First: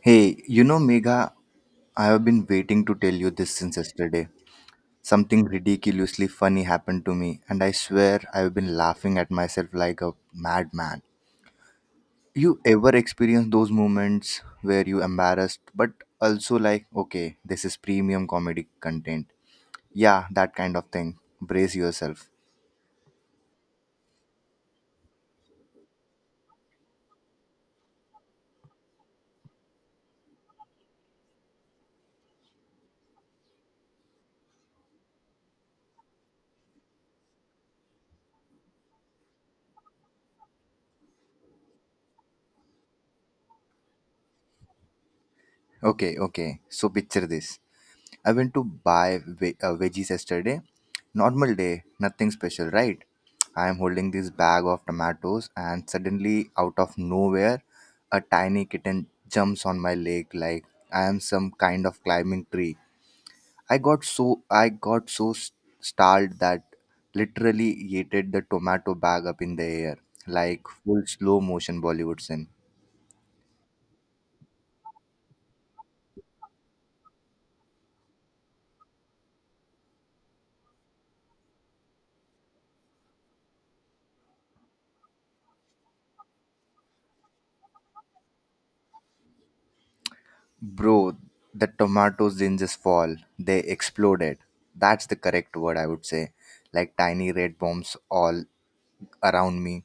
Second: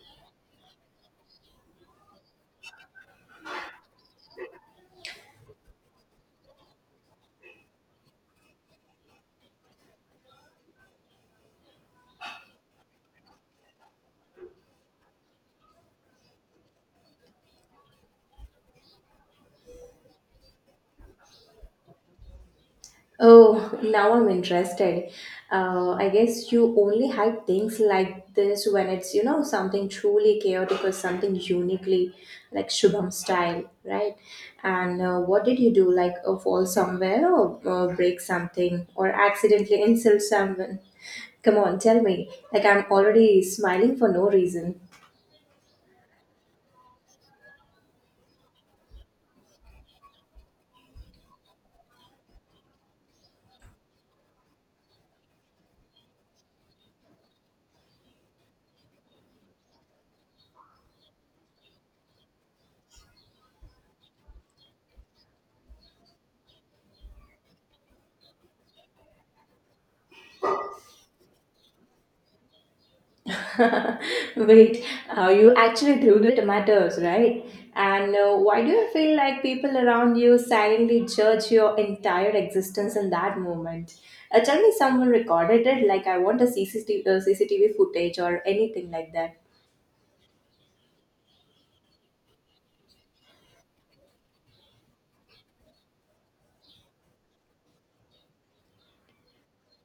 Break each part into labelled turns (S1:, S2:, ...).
S1: Hey, Megha, I have been waiting to tell you this since yesterday. Something ridiculously funny happened to me, and I swear I've been laughing at myself like a madman. You ever experience those moments where you embarrassed, but also like, okay, this is premium comedy content? Yeah, that kind of thing. Brace yourself.
S2: Oh, now I'm interested. I guess you only hide things like this when it's something truly chaotic or something uniquely like Shubham style, right? And what did you do? Like fall somewhere or break something or accidentally insult someone? Come on, tell me. Like I'm already smiling for no reason.
S1: Okay, okay. So picture this. I went to buy veggies yesterday. Normal day, nothing special, right? I am holding this bag of tomatoes, and suddenly, out of nowhere, a tiny kitten jumps on my leg like I am some kind of climbing tree. I got so startled that literally yeeted the tomato bag up in the air like full slow motion Bollywood scene.
S2: Wait, you actually threw the tomatoes, right? And why do you feel like people around you silently judge your entire existence in that moment? Tell me someone recorded it, like I want a CCTV footage or anything like that.
S1: Bro, the tomatoes didn't just fall, they exploded. That's the correct word I would say. Like tiny red bombs all around me.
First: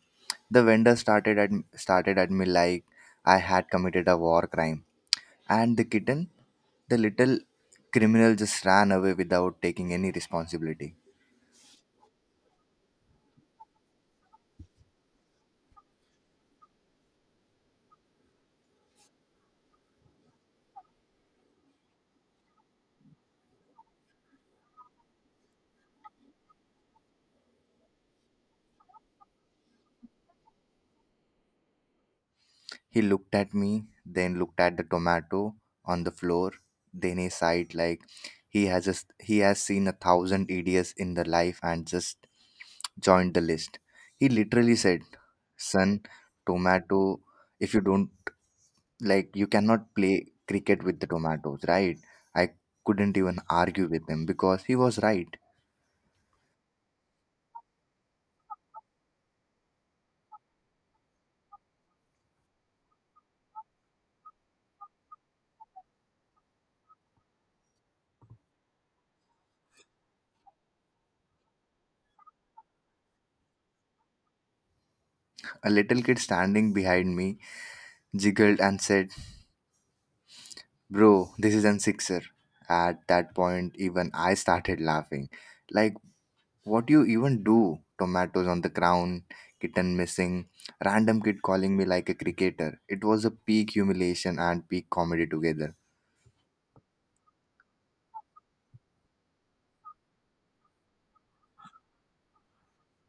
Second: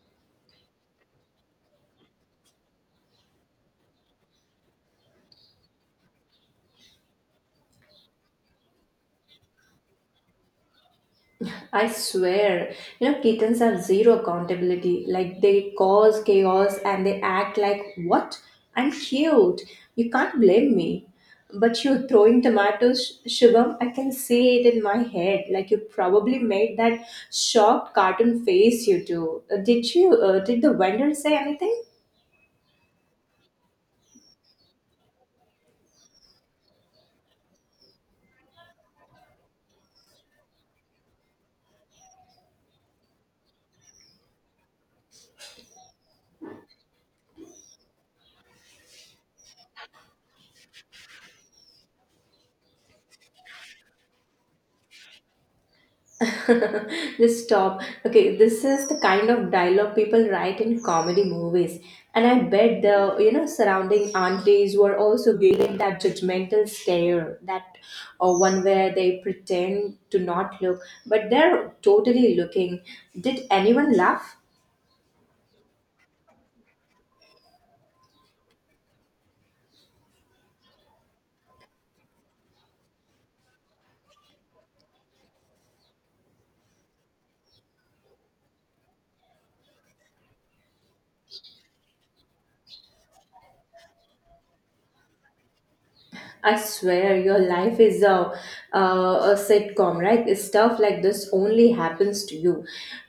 S1: The vendor started at me like I had committed a war crime. And the kitten, the little criminal just ran away without taking any responsibility.
S2: I swear, kittens have zero accountability. Like they cause chaos and they act like, what? I'm cute. You can't blame me. But you throwing tomatoes, Shubham, I can see it in my head. Like you probably made that shocked cartoon face you do. Did the vendor say anything?
S1: He looked at me, then looked at the tomato on the floor. Then he sighed like he has seen a thousand idiots in the life and just joined the list. He literally said, "Son, tomato. If you don't like, you cannot play cricket with the tomatoes, right?" I couldn't even argue with him because he was right.
S2: Just stop. Okay, this is the kind of dialogue people write in comedy movies. And I bet the surrounding aunties were also giving that judgmental stare, that one where they pretend to not look, but they're totally looking. Did anyone laugh?
S1: A little kid standing behind me jiggled and said, "Bro, this is an sixer." At that point, even I started laughing. Like, what do you even do? Tomatoes on the ground, kitten missing, random kid calling me like a cricketer. It was a peak humiliation and peak comedy together.
S2: I swear, your life is a sitcom, right? Stuff like this only happens to you.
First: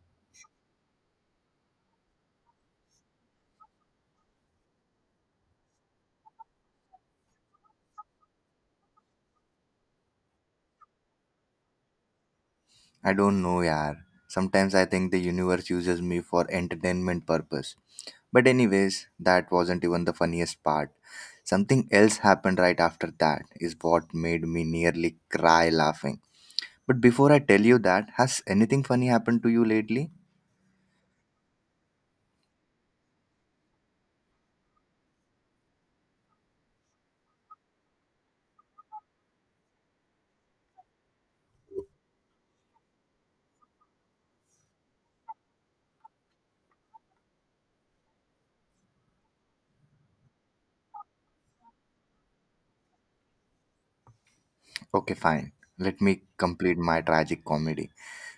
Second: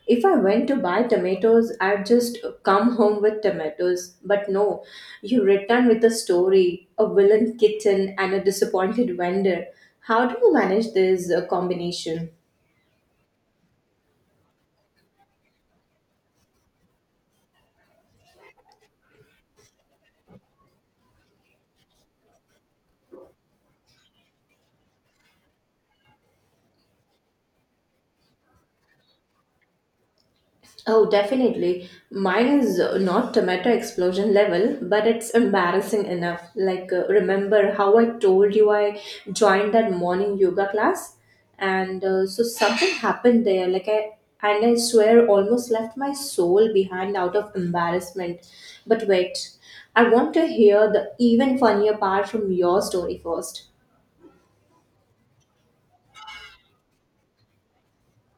S2: If I went to buy tomatoes, I'd just come home with tomatoes. But no, you return with a story, a villain kitten, and a disappointed vendor. How do you manage this combination?
S1: I don't know, yaar. Sometimes I think the universe uses me for entertainment purpose. But anyways, that wasn't even the funniest part. Something else happened right after that is what made me nearly cry laughing. But before I tell you that, has anything funny happened to you lately?
S2: Oh, definitely. Mine is not tomato explosion level, but it's embarrassing enough. Like, remember how I told you I joined that morning yoga class? And so something happened there. Like, I swear almost left my soul behind out of embarrassment. But wait, I want to hear the even funnier part from your story first.
S1: Okay, fine. Let me complete my tragic comedy.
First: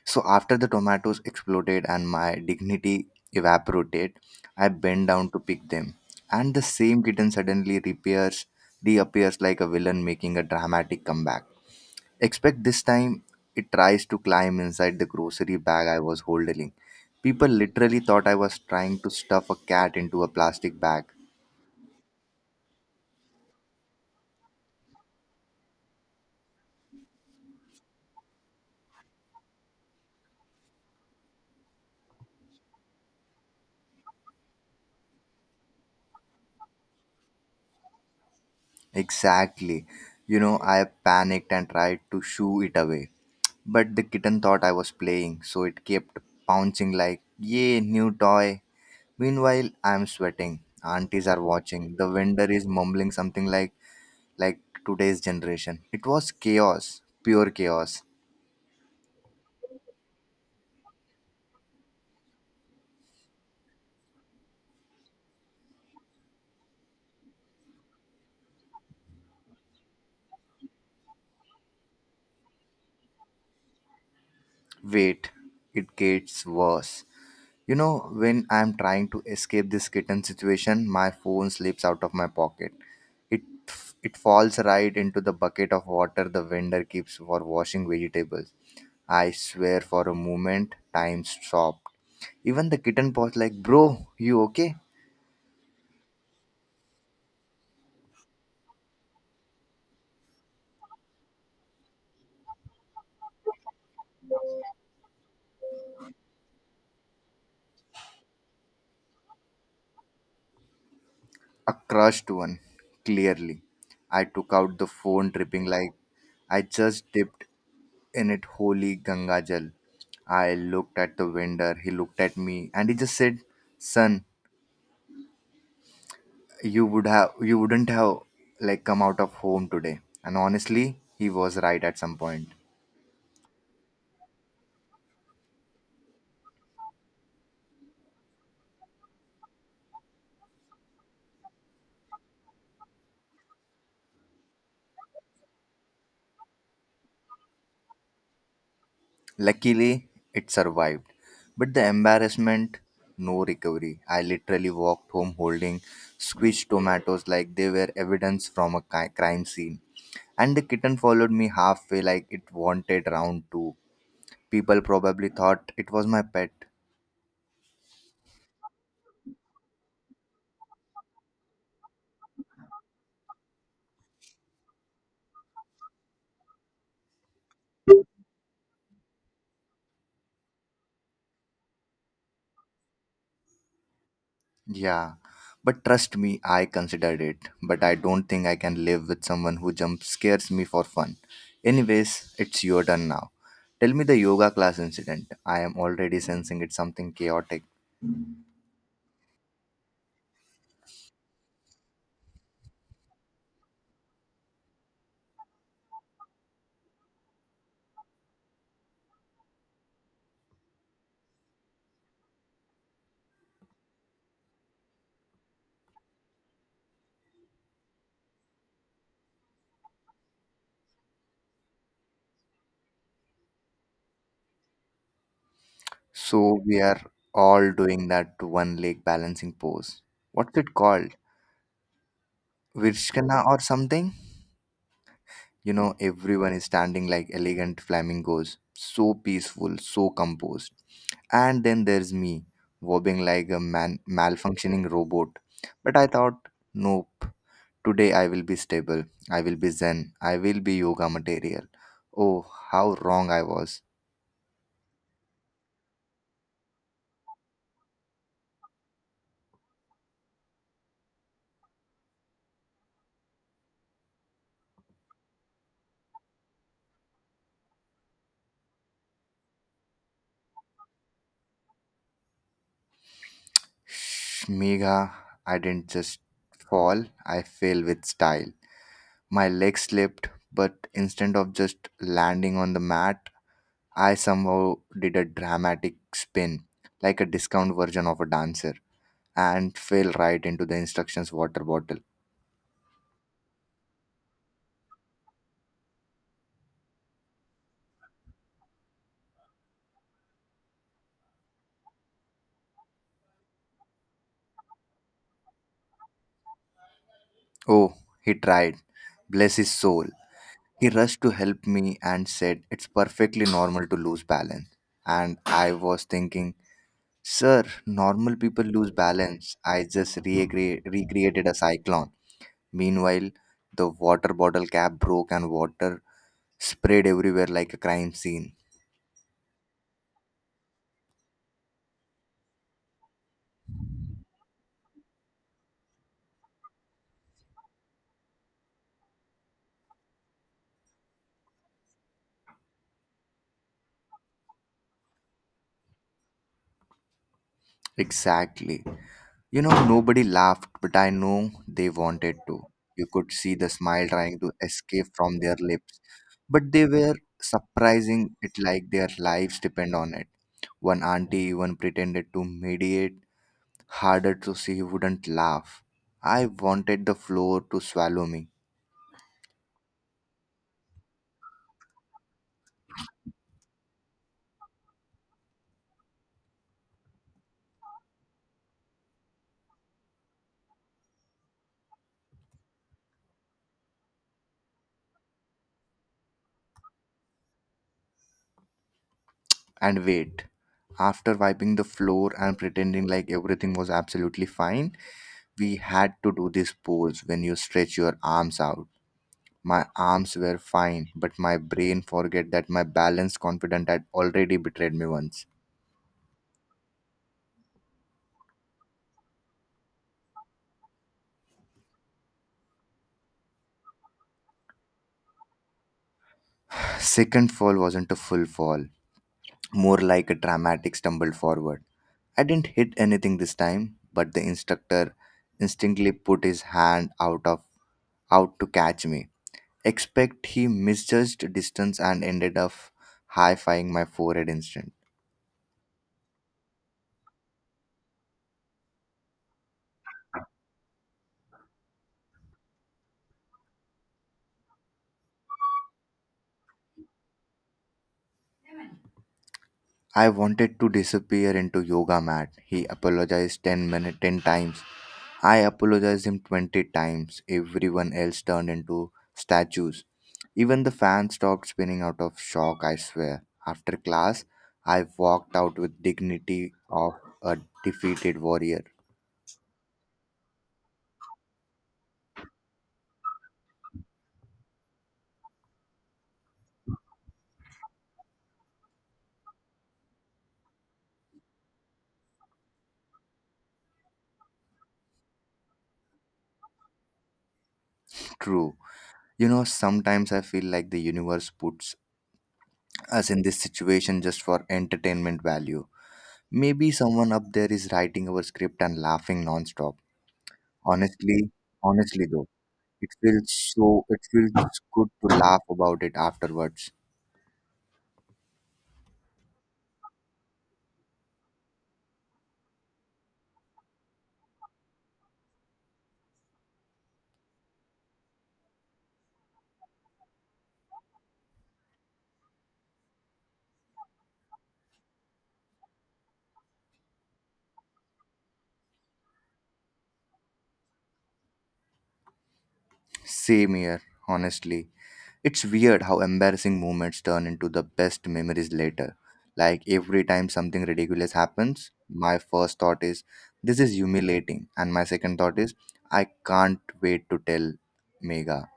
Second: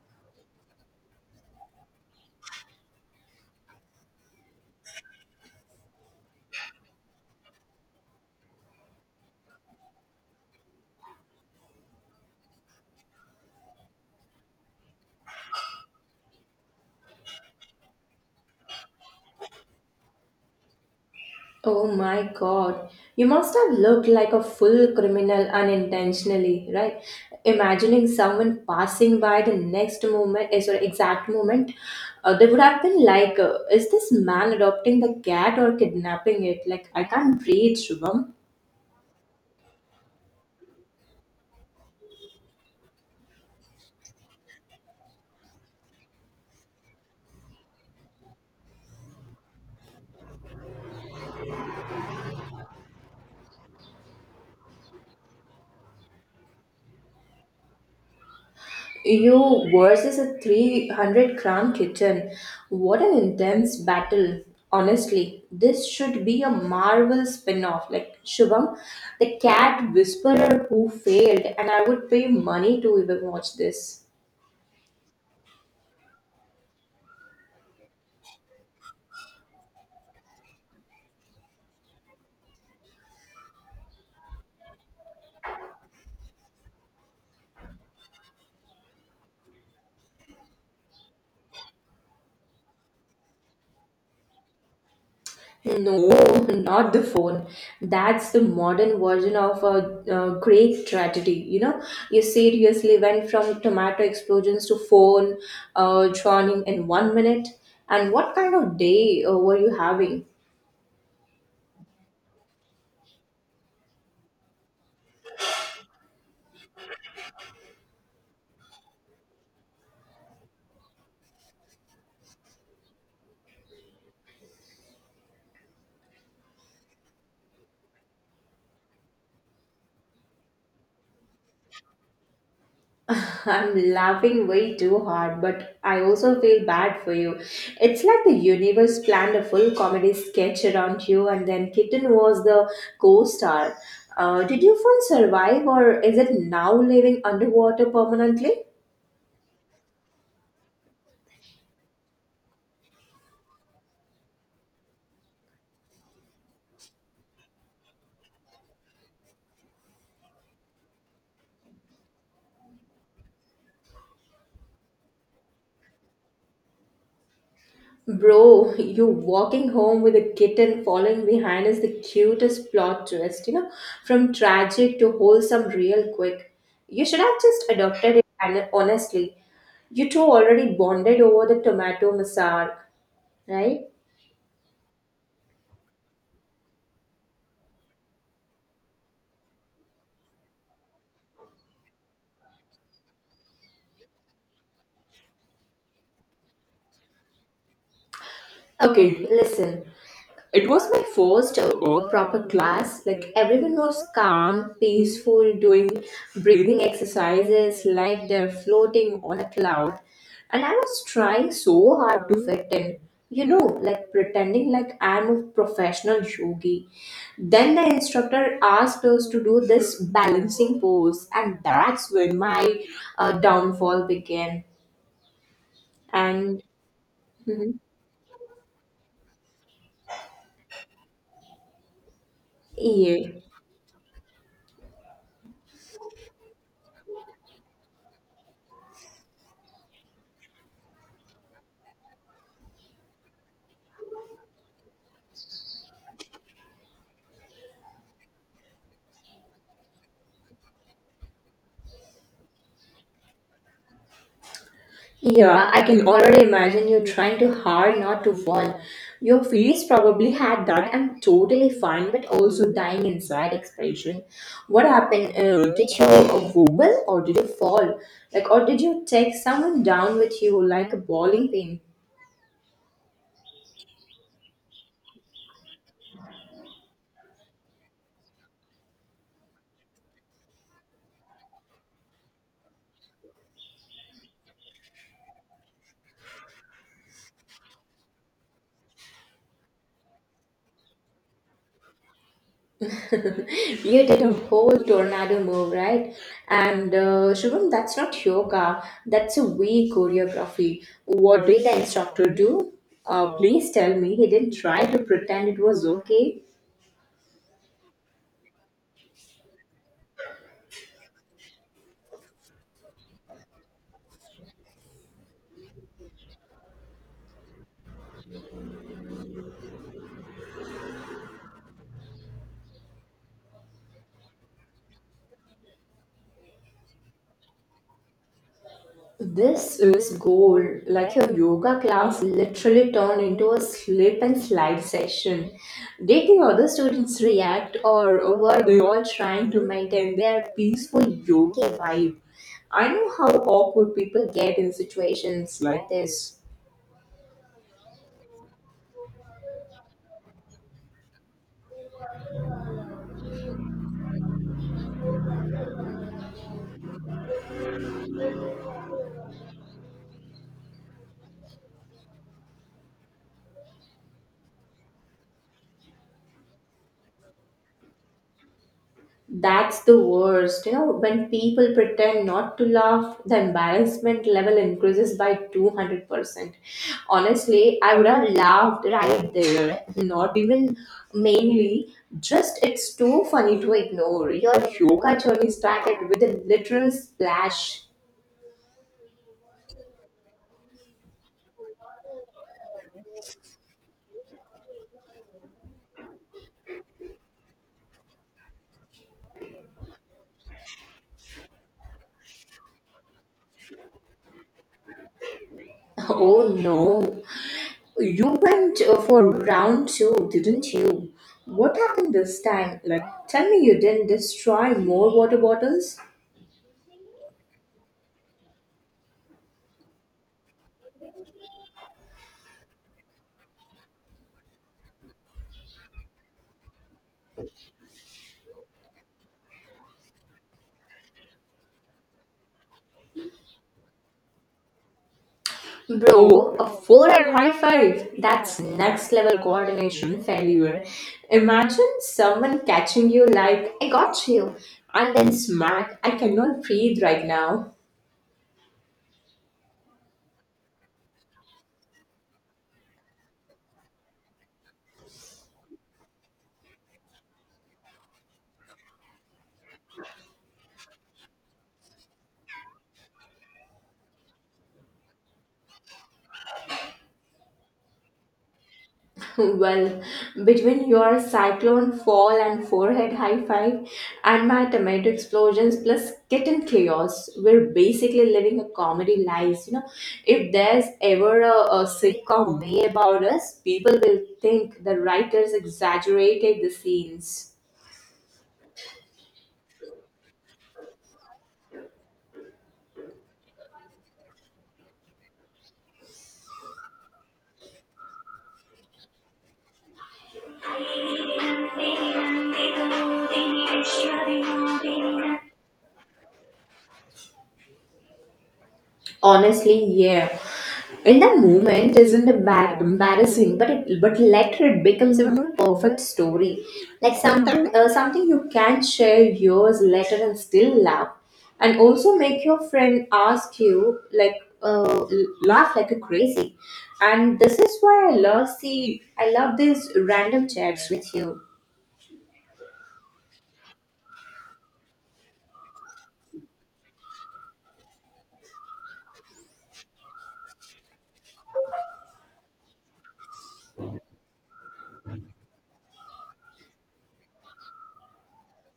S1: So after the tomatoes exploded and my dignity evaporated, I bend down to pick them. And the same kitten suddenly reappears like a villain making a dramatic comeback. Except this time it tries to climb inside the grocery bag I was holding. People literally thought I was trying to stuff a cat into a plastic bag.
S2: Oh my God. You must have looked like a full criminal unintentionally, right? Imagining someone passing by the next moment, eh, sorry, exact moment, they would have been like, is this man adopting the cat or kidnapping it? Like, I can't breathe, Shubham.
S1: Exactly. You know, I panicked and tried to shoo it away. But the kitten thought I was playing, so it kept pouncing like, "Yay, new toy." Meanwhile, I'm sweating. Aunties are watching. The vendor is mumbling something like today's generation. It was chaos, pure chaos.
S2: You versus a 300-gram kitten. What an intense battle. Honestly, this should be a Marvel spin off like Shubham, the cat whisperer who failed, and I would pay money to even watch this.
S1: Wait, it gets worse. You know, when I'm trying to escape this kitten situation, my phone slips out of my pocket. It it falls right into the bucket of water the vendor keeps for washing vegetables. I swear for a moment, time stopped. Even the kitten was like, "Bro, you okay?"
S2: No, not the phone. That's the modern version of a great tragedy. You know, you seriously went from tomato explosions to phone drowning in 1 minute. And what kind of day were you having?
S1: A crushed one, clearly. I took out the phone, dripping like I just dipped in it holy Ganga Jal. I looked at the vendor, he looked at me, and he just said, "Son, you wouldn't have come out of home today." And honestly, he was right at some point.
S2: I'm laughing way too hard, but I also feel bad for you. It's like the universe planned a full comedy sketch around you, and then Kitten was the co star. Did you phone survive, or is it now living underwater permanently?
S1: Luckily, it survived. But the embarrassment, no recovery. I literally walked home holding squished tomatoes like they were evidence from a crime scene. And the kitten followed me halfway like it wanted round two. People probably thought it was my pet.
S2: Bro, you walking home with a kitten following behind is the cutest plot twist, from tragic to wholesome real quick. You should have just adopted it, and honestly. You two already bonded over the tomato massage, right?
S1: Yeah, but trust me, I considered it. But I don't think I can live with someone who jump scares me for fun. Anyways, it's your turn now. Tell me the yoga class incident. I am already sensing it's something chaotic.
S2: Okay, listen. It was my first proper class. Like everyone was calm, peaceful, doing breathing exercises like they're floating on a cloud. And I was trying so hard to fit in. You know, like pretending like I'm a professional yogi. Then the instructor asked us to do this balancing pose, and that's when my downfall began.
S1: So
S2: And
S1: we are all
S2: Mhm.
S1: doing that one leg balancing pose. What's it called?
S2: Yeah,
S1: Virshkana or something? You know, everyone is standing like elegant flamingos, so peaceful, so composed. And then there's me, wobbling like a malfunctioning robot. But I thought, nope, today I will be stable, I will be zen, I will be yoga material. Oh, how wrong I was.
S2: yeah, I can already imagine you trying too hard not to fall. Your face probably had that I'm totally fine, but also dying inside expression. What happened? Did you wobble or did you fall? Like, or did you take someone down with you like a bowling pin?
S1: Shh, Megha, I didn't just fall, I fell with style. My leg slipped, but instead of just landing on the mat, I somehow did a dramatic spin, like a discount version of a dancer, and fell right into the instructions water bottle.
S2: You did a whole tornado move, right? And Shubham, that's not yoga. That's a weak choreography. What did the instructor do? Please tell me he didn't try to pretend it was okay.
S1: Oh, he tried. Bless his soul. He rushed to help me and said, "It's perfectly normal to lose balance." And I was thinking, "Sir, normal people lose balance. I just recreated a cyclone." Meanwhile, the water bottle cap broke and water sprayed everywhere like a crime scene.
S2: This is gold, like your yoga class literally turned into a slip and slide session. Did the other students react, or were they all trying to maintain their peaceful yoga vibe? I know how awkward people get in situations like this.
S1: Exactly. You know, nobody laughed, but I know they wanted to. You could see the smile trying to escape from their lips. But they were surprising it like their lives depend on it. One auntie even pretended to mediate harder so she wouldn't laugh. I wanted the floor to swallow me.
S2: That's the worst. You know, when people pretend not to laugh, the embarrassment level increases by 200%. Honestly, I would have laughed right there. Not even mainly, just it's too funny to ignore. Your yoga journey started with a literal splash.
S1: And wait, after wiping the floor and pretending like everything was absolutely fine, we had to do this pose when you stretch your arms out. My arms were fine, but my brain forget that my balance confident had already betrayed me once.
S2: Oh no. You went for round two, didn't you? What happened this time? Like, tell me you didn't destroy more water bottles?
S1: Second fall wasn't a full fall, more like a dramatic stumble forward. I didn't hit anything this time, but the instructor instinctively put his hand out to catch me. Expect he misjudged distance and ended up high-fiving my forehead instead.
S2: Bro, a 4 and high 5. That's next level coordination failure. Imagine someone catching you like, I got you, and then smack, I cannot breathe right now.
S1: I wanted to disappear into yoga mat. He apologized 10 times. I apologized him 20 times. Everyone else turned into statues. Even the fan stopped spinning out of shock, I swear. After class, I walked out with dignity of a defeated warrior.
S2: Well, between your cyclone fall and forehead high five, and my tomato explosions plus kitten chaos, we're basically living a comedy life. You know, if there's ever a sitcom made about us, people will think the writers exaggerated the scenes.
S1: True. You know, sometimes I feel like the universe puts us in this situation just for entertainment value. Maybe someone up there is writing our script and laughing nonstop. Honestly, honestly though, it feels good to laugh about it afterwards.
S2: Honestly, yeah. In that moment isn't a bad embarrassing, but it but later it becomes a perfect story. Like something something you can share years later and still laugh, and also make your friend ask you like uh, laugh like a crazy. And this is why I love these random chats with you.
S1: Same here, honestly. It's weird how embarrassing moments turn into the best memories later. Like every time something ridiculous happens, my first thought is this is humiliating and my second thought is I can't wait to tell Mega.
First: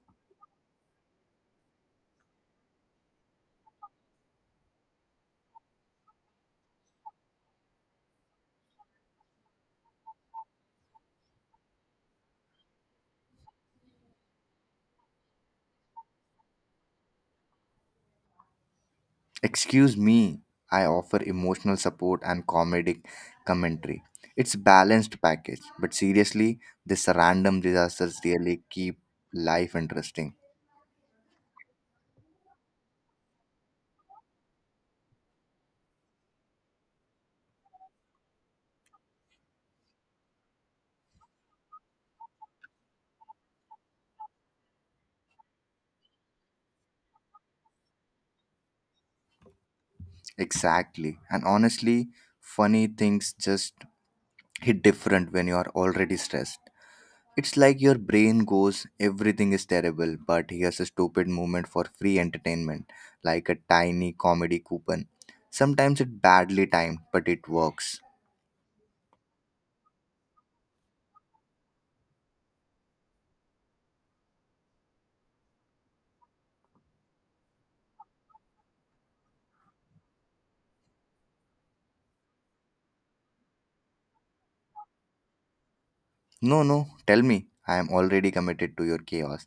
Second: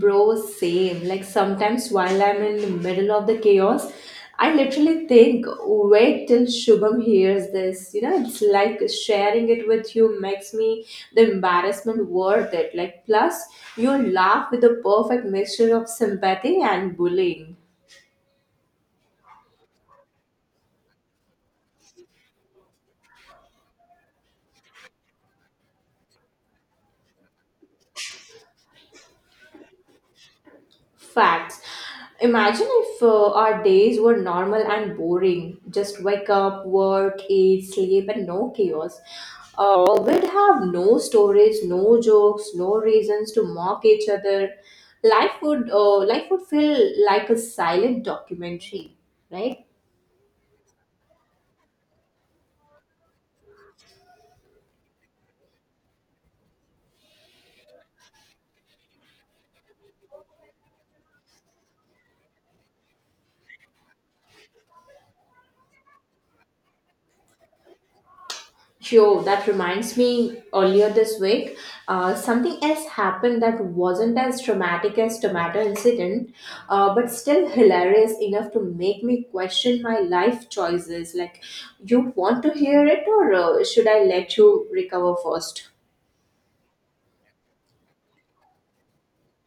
S2: Bro, same. Like sometimes while I'm in the middle of the chaos, I literally think, wait till Shubham hears this. You know, it's like sharing it with you makes me the embarrassment worth it. Like, plus, you laugh with the perfect mixture of sympathy and bullying.
S1: Excuse me, I offer emotional support and comedic commentary. It's balanced package, but seriously, this random disasters really keep life interesting.
S2: Facts. Imagine if our days were normal and boring. Just wake up, work, eat, sleep, and no chaos. We'd have no stories, no jokes, no reasons to mock each other. Life would feel like a silent documentary, right?
S1: Exactly. And honestly, funny things just hit different when you are already stressed. It's like your brain goes, everything is terrible, but here's a stupid moment for free entertainment, like a tiny comedy coupon. Sometimes it's badly timed, but it works.
S2: Joe, that reminds me earlier this week, something else happened that wasn't as traumatic as tomato incident, but still hilarious enough to make me question my life choices. Like, you want to hear it, or should I let you recover first?
S1: No, no, tell me. I am already committed to your chaos.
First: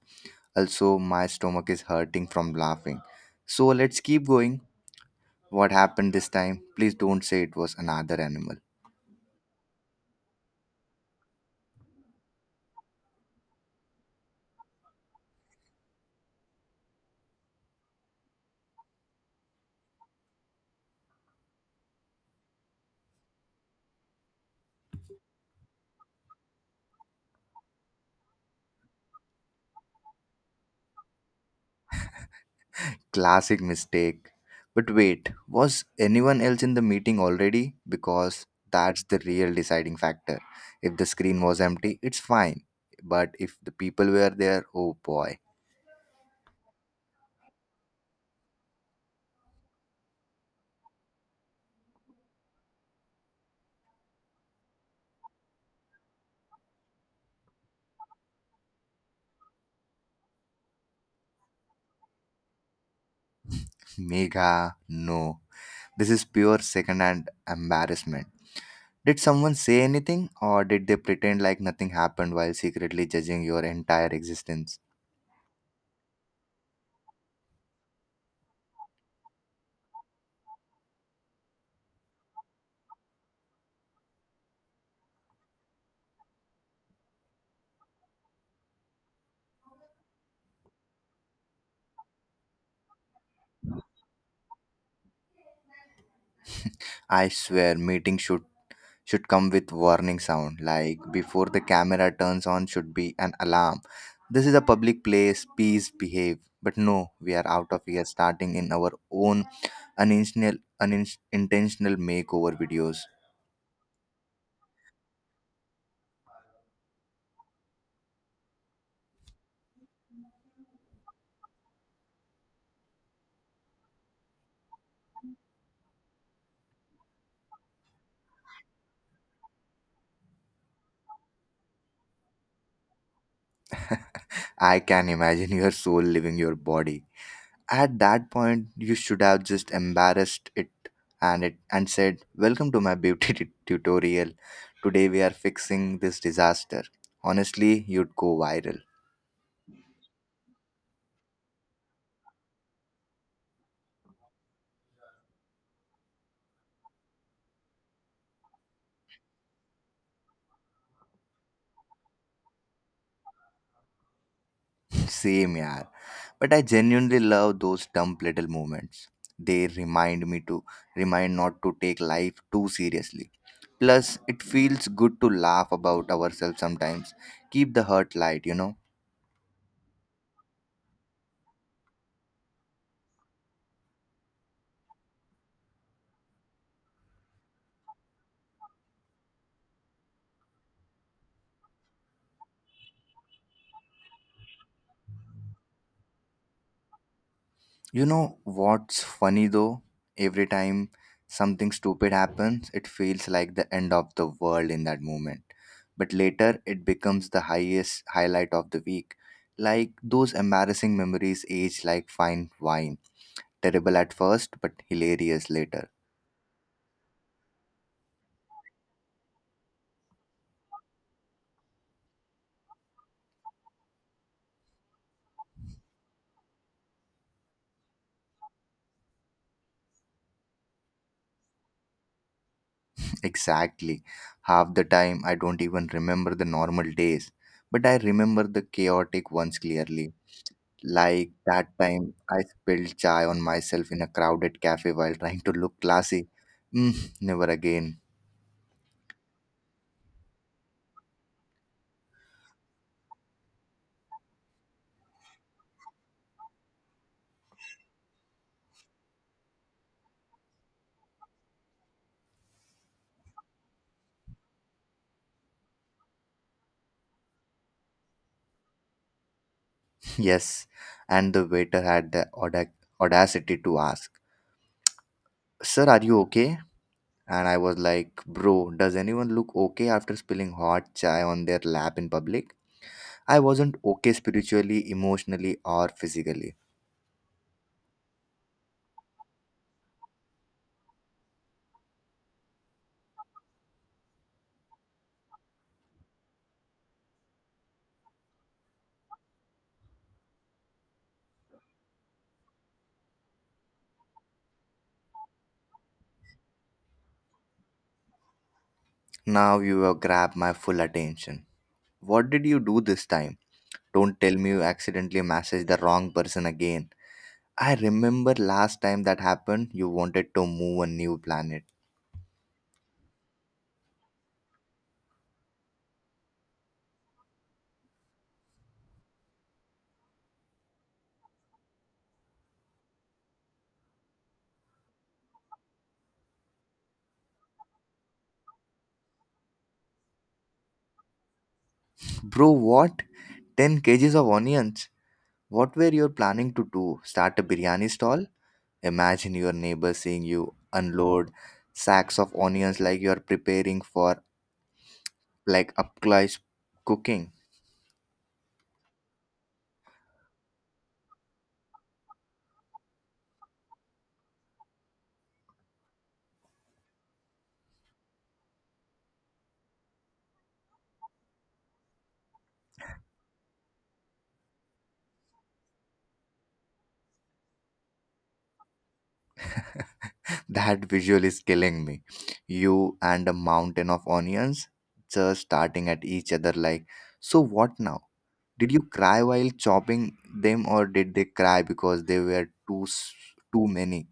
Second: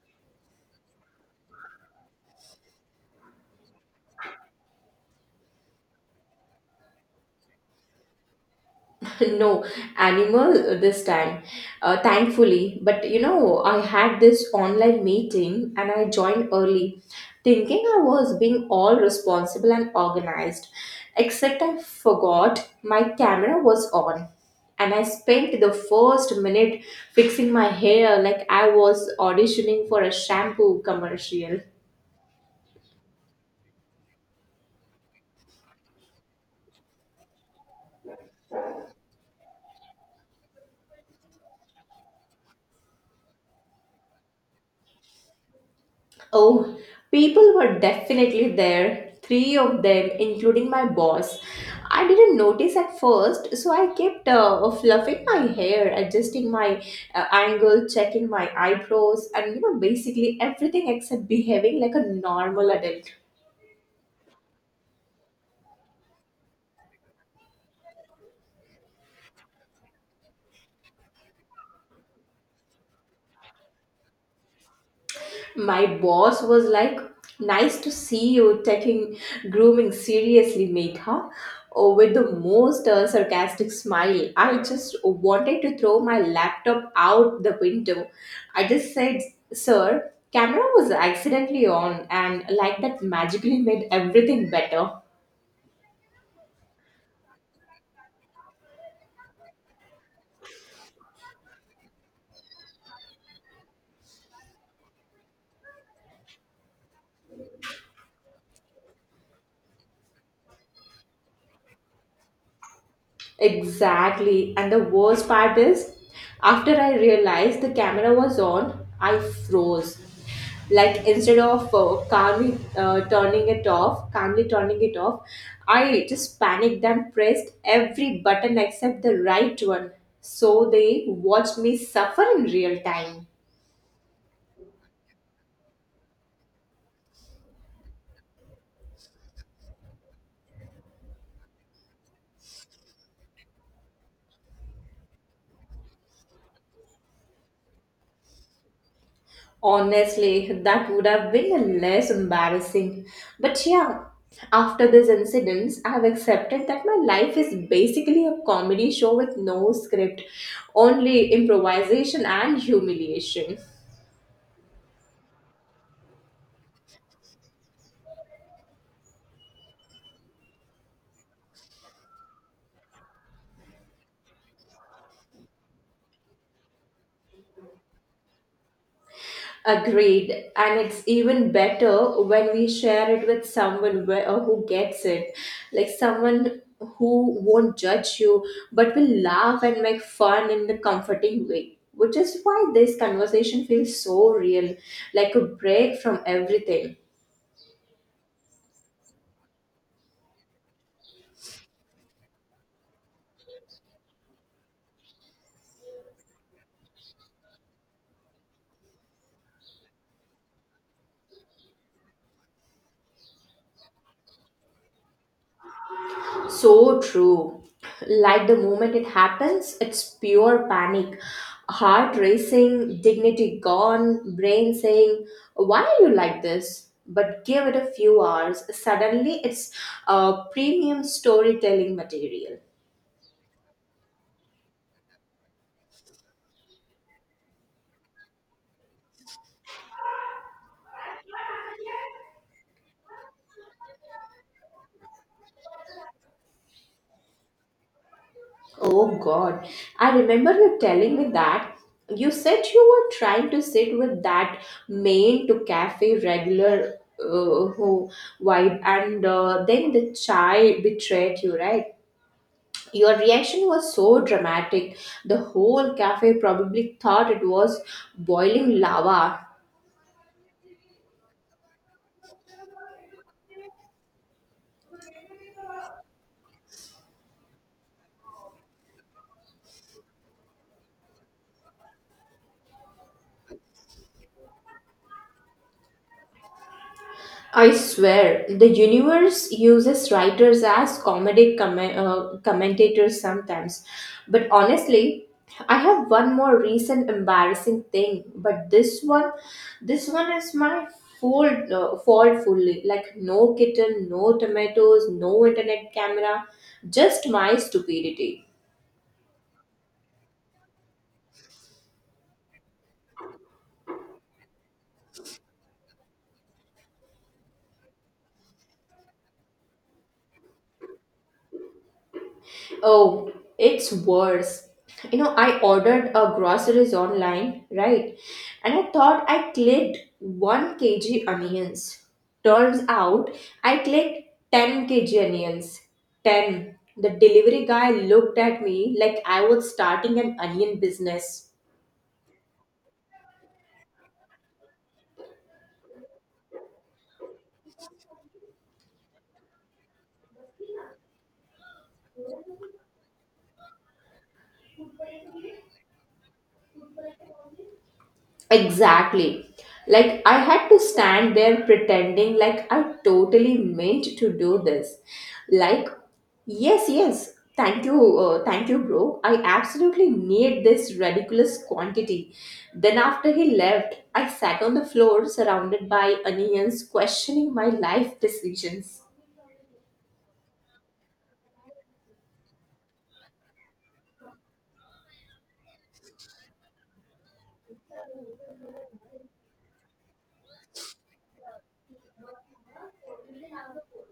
S1: Also, my stomach is hurting from laughing. So let's keep going. What happened this time? Please don't say it was another animal.
S2: No animal this time, thankfully. But you know, I had this online meeting, and I joined early, thinking I was being all responsible and organized, except I forgot my camera was on, and I spent the first minute fixing my hair like I was auditioning for a shampoo commercial.
S1: Classic mistake. But wait, was anyone else in the meeting already? Because that's the real deciding factor. If the screen was empty, it's fine. But if the people were there, oh boy.
S2: Oh, people were definitely there. Three of them, including my boss. I didn't notice at first, so I kept fluffing my hair, adjusting my angle, checking my eyebrows, and basically everything except behaving like a normal adult.
S1: Mega, no. This is pure second hand embarrassment. Did someone say anything, or did they pretend like nothing happened while secretly judging your entire existence?
S2: My boss was like, Nice to see you taking grooming seriously, Megha, or with the most sarcastic smile. I just wanted to throw my laptop out the window. I just said, Sir, camera was accidentally on, and like that magically made everything better.
S1: I swear, meeting should come with warning sound. Like before the camera turns on, should be an alarm. This is a public place. Please behave. But no, we are out of here, starting in our own unintentional makeover videos.
S2: Exactly. And the worst part is, after I realized the camera was on, I froze. Like instead of calmly turning it off, I just panicked and pressed every button except the right one. So they watched me suffer in real time.
S1: I can imagine your soul leaving your body. At that point, you should have just embarrassed it and it and said, "Welcome to my beauty tutorial. Today we are fixing this disaster." Honestly, you'd go viral.
S2: Honestly, that would have been less embarrassing. But yeah, after this incident, I've accepted that my life is basically a comedy show with no script, only improvisation and humiliation.
S1: Same, yeah. But I genuinely love those dumb little moments. They remind me to remind not to take life too seriously. Plus, it feels good to laugh about ourselves sometimes. Keep the hurt light, you know.
S2: Agreed. And it's even better when we share it with someone where, who gets it. Like someone who won't judge you, but will laugh and make fun in the comforting way. Which is why this conversation feels so real, like a break from everything.
S1: You know what's funny though? Every time something stupid happens, it feels like the end of the world in that moment. But later, it becomes the highest highlight of the week. Like those embarrassing memories age like fine wine. Terrible at first, but hilarious later.
S2: So true. Like the moment it happens, it's pure panic. Heart racing, dignity gone, brain saying, Why are you like this? But give it a few hours, suddenly it's premium storytelling material.
S1: Exactly. Half the time, I don't even remember the normal days, but I remember the chaotic ones clearly. Like that time I spilled chai on myself in a crowded cafe while trying to look classy. Mm, never again.
S2: Oh God, I remember you telling me that. You said you were trying to sit with that main to cafe regular who vibe, and then the chai betrayed you, right? Your reaction was so dramatic. The whole cafe probably thought it was boiling lava.
S1: Yes. And the waiter had the audacity to ask, "Sir, are you okay?" And I was like, "Bro, does anyone look okay after spilling hot chai on their lap in public?" I wasn't okay spiritually, emotionally, or physically.
S2: I swear, the universe uses writers as comedic commentators sometimes. But honestly, I have one more recent embarrassing thing, but this one is my fault fully. Like no kitten, no tomatoes, no internet camera, just my stupidity.
S1: Now you have grabbed my full attention. What did you do this time? Don't tell me you accidentally messaged the wrong person again. I remember last time that happened, you wanted to move a new planet.
S2: Oh, it's worse. You know, I ordered a groceries online, right? And I thought I clicked 1 kg onions. Turns out I clicked 10 kg onions. 10. The delivery guy looked at me like I was starting an onion business.
S1: Bro, what? 10 kgs of onions? What were you planning to do? Start a biryani stall? Imagine your neighbor seeing you unload sacks of onions like you are preparing for like up close cooking.
S2: Exactly. Like I had to stand there pretending like I totally meant to do this. Like, yes, yes. Thank you, bro. I absolutely need this ridiculous quantity. Then, after he left, I sat on the floor surrounded by onions, questioning my life decisions.
S1: That visual is killing me. You and a mountain of onions just starting at each other like, so what now? Did you cry while chopping them or did they cry because they were too many?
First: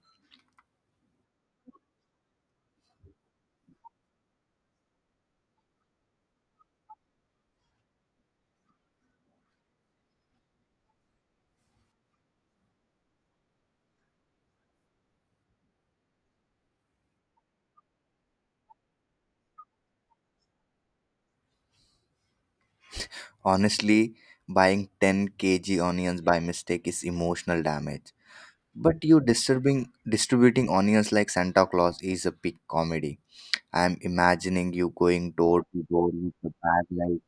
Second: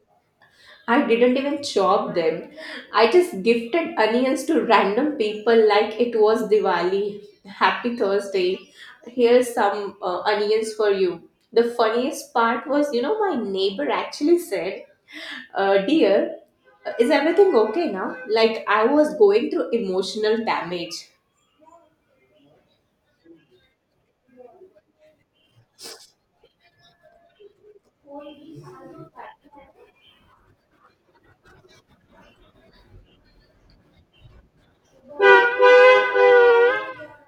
S2: I didn't even chop them. I just gifted onions to random people like it was Diwali. Happy Thursday. Here's some onions for you. The funniest part was, my neighbor actually said, Dear, is everything okay now? Like I was going through emotional damage.
S1: Honestly, buying 10 kg onions by mistake is emotional damage. But you disturbing distributing onions like Santa Claus is a peak comedy. I'm imagining you going door to door with a bag like,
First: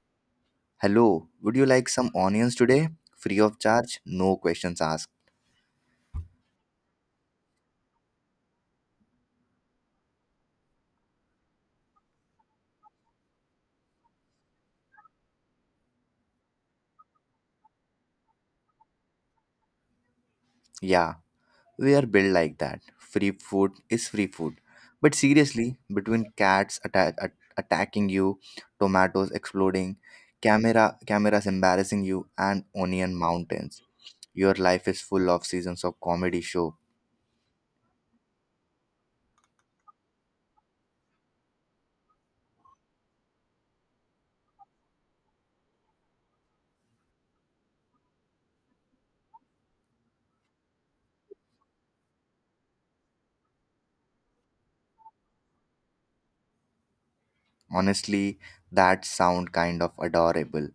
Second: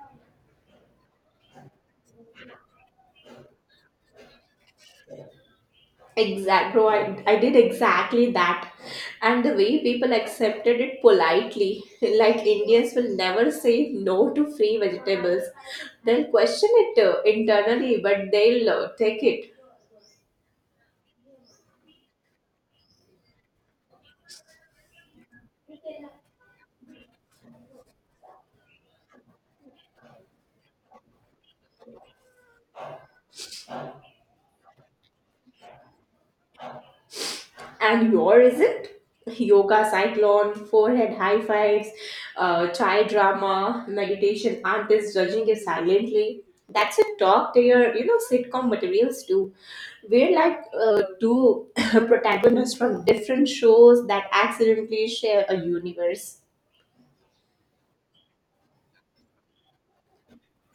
S1: "Hello, would you like some onions today? Free of charge, no questions asked."
S2: Exact, bro. I did exactly that. And the way people accepted it politely, like Indians will never say no to free vegetables. They'll question it internally, but they'll take it.
S1: Yeah, we are built like that. Free food is free food. But seriously, between cats attacking you, tomatoes exploding, cameras embarrassing you, and onion mountains, your life is full of seasons of comedy show.
S2: And your isn't? Yoga, cyclone, forehead high fives, chai drama, meditation, artists judging you silently. That's a talk to your, sitcom materials too. We're like two protagonists from different shows that accidentally share a universe.
S1: Honestly, that sound kind of adorable.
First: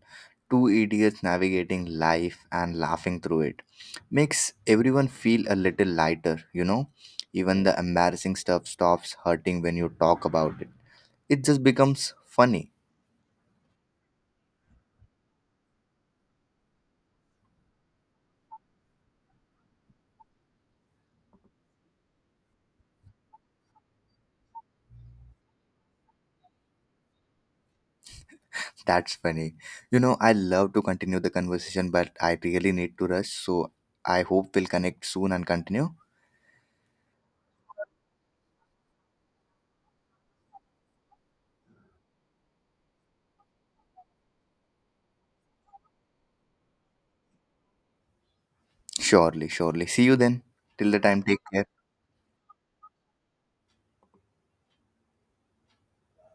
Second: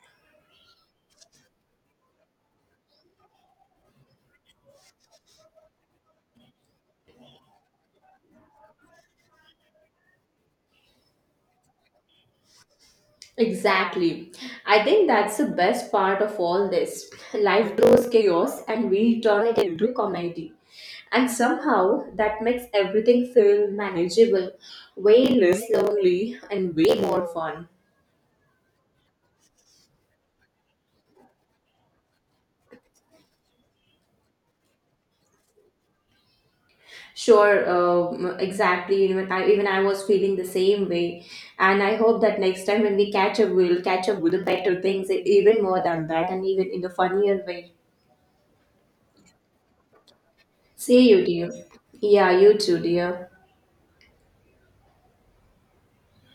S1: Two idiots navigating life and laughing through it makes everyone feel a little lighter, you know? Even the embarrassing stuff stops hurting when you talk about it. It just becomes funny.
S2: Exactly. I think that's the best part of all this. Life throws chaos and we turn it into comedy. And somehow that makes everything feel manageable, way less lonely, and way more fun.
S1: That's funny. You know, I love to continue the conversation, but I really need to rush. So I hope we'll connect soon and continue.
S2: Sure, exactly. Even I was feeling the same way. And I hope that next time when we catch up, we'll catch up with the better things, even more than that, and even in a funnier way.
S1: Surely, surely. See you then. Till the
S2: See
S1: time,
S2: you,
S1: take
S2: dear.
S1: care.
S2: Yeah, you too, dear.